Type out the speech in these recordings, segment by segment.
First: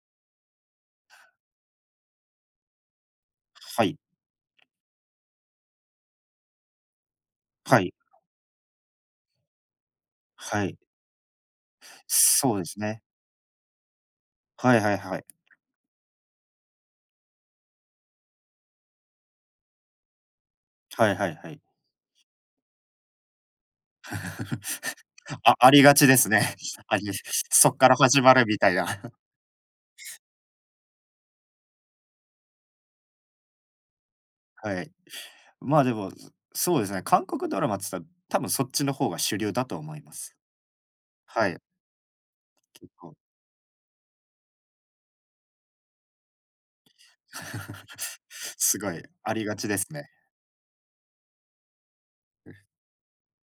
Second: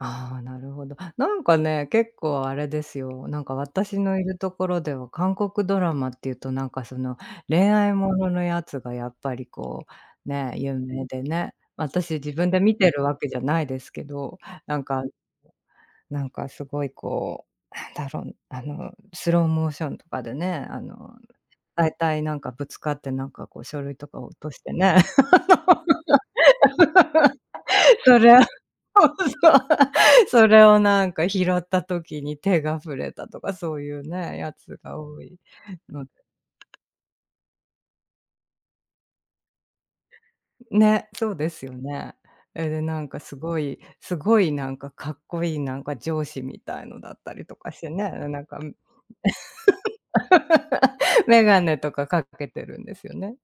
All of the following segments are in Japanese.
ああ、なるほど。なんかね、結構あれですよ、なんかはい。私のいるところでは、韓国ドラマって言うと、なんかその、恋はい。愛もののやつが、やっぱりこう、ね、は有い。名でね。私自分そうでで見すてね。るわけじゃないですけど、はないんはいかはい。なんか凄いこう、たぶん、あのスローモーションとかでね、あはいのはいはい。大体、なんかぶつかって、なんかこう、書類とかを落としてね。あありがちですね。ありです。そっから そ始まれを、そるみたいな。う、それをなんか拾った時に、手が触れたとか、そういうね、やつはい。が多いまあ、でのもで。ずそうですね、韓国ドラマっつったら、多分そっちの方が主流だと思います。んね、そうはでい。すよね。え、で、基なん本。か凄い、凄いなんか格好良い、なんか上司みたいのだったりとかし てね。なんか、ん、凄い、ありがちですね。メガネとか掛けうん。てるんですよね。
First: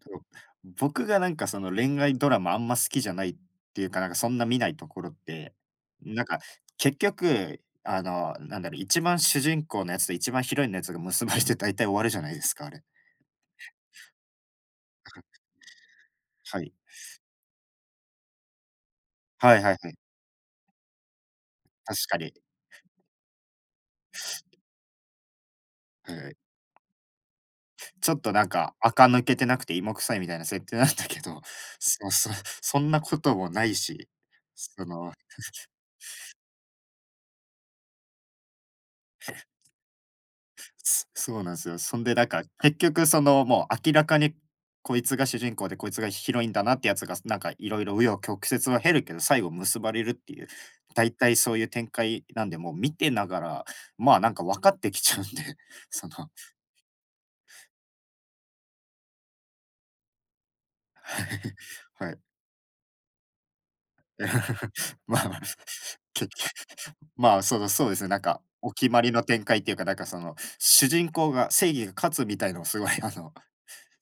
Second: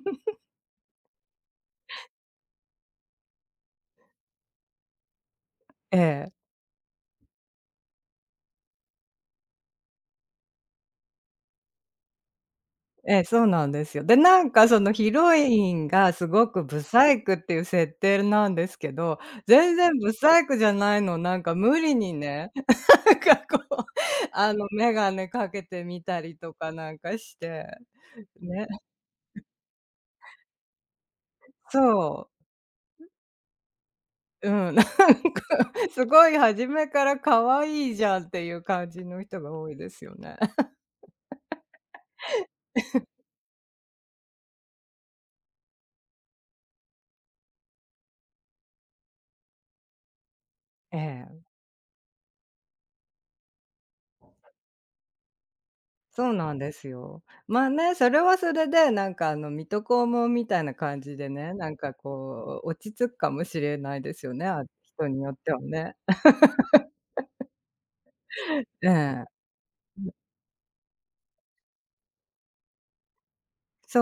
と、僕がなんかその、恋愛ドラマ、あんま好きじゃないっていうか、なんかそんな見ないところって、えなんえ。か結局、あの、何だろう、一番主人公のやつと一番ヒロインのやつが結ばれて、大体終わるじゃないですか、あれ。ええ、そうなんですよ。で、なんか、そのわヒかる。ロインが、凄はくい。ブサイクっていう設定なんですけど、はいは全いは然い。ブサイクじゃないの。なんか無理確にかに。ね、かこう、あの眼鏡かけてみはいたはりい。とかなんかして、ちょっとなんね。か、垢抜けてなくて、芋臭いみたいな、設定なんだけど。そうそそう、そんなう。こともないし、うん、なそんかの凄い初めから可愛いじゃん、って言う感じのへ人っ。が多いですよね。そそうなんすよ。そんでだか、結 局、その、もう明らかにこいつが主人公でこいつがヒロインだなってやつが、なんか色々、紆余曲折は経るけど、最後結ばれるっていうえ大体え。そういう展開なんで、もう見てながら、まあ、なんか分かってきちゃうんで、そのそうなんですよ。まあ、ね、それはそれで、なんかあの、水戸黄門みたいな感じでね、なん かはい。こう、落ち着くかもしれないですよね、あ、人にまよっま、てはね。けまあ、その、そうですね、なんか おえ決まりの展え。開って言うか、なんか、その、主人公が正義が勝つみたいのを、凄い、あの、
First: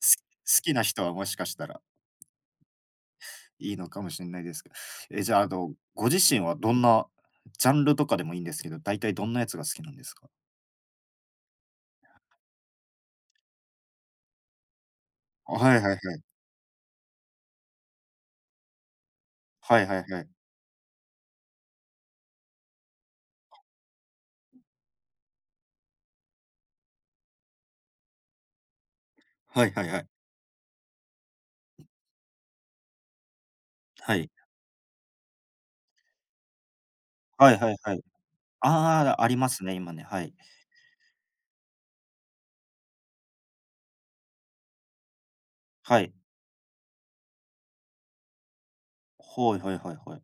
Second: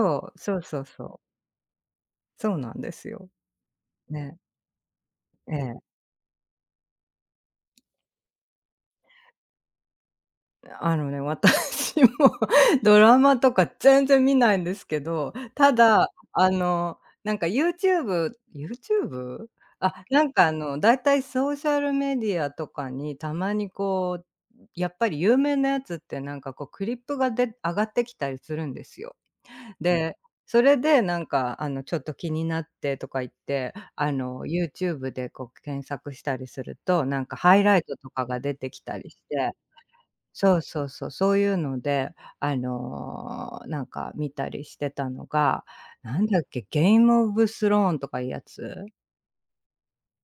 すう、そう好きそなう人そは、う。もしかしたらそうなんですよ、いいのかもしんね。ないですけど。ええ、じゃああえの、え。ご自身は、どんなジャンルとかでもいいんですけど、大体どんなやつが好きなんですか？あのね、私もドラマとか、全然見ないんですけど、あ、はたいはいだ、はい。あの、なんか YouTube YouTube？はいあ、はいはない。んかあの、大体ソーシャルメディアとかに、たまにこう、やっぱり有名なやつって、なんかこう、クリップがで上がってきたりするんですよ。はいはいはい。で、それでなんか、あの、ちょっと気になってとか言って、あはい。の YouTube でこう、検索したりすると、なんかはハいイはいライはトい。とかが出てきたりあしあ、ありまて。すね、今ね、はい。そうそうそう、そういうので、あの、なんか見たりしてたのが、はい。なんだっけ、ゲーム・オブ・スローンとか言うやつ？はいはいはいはい。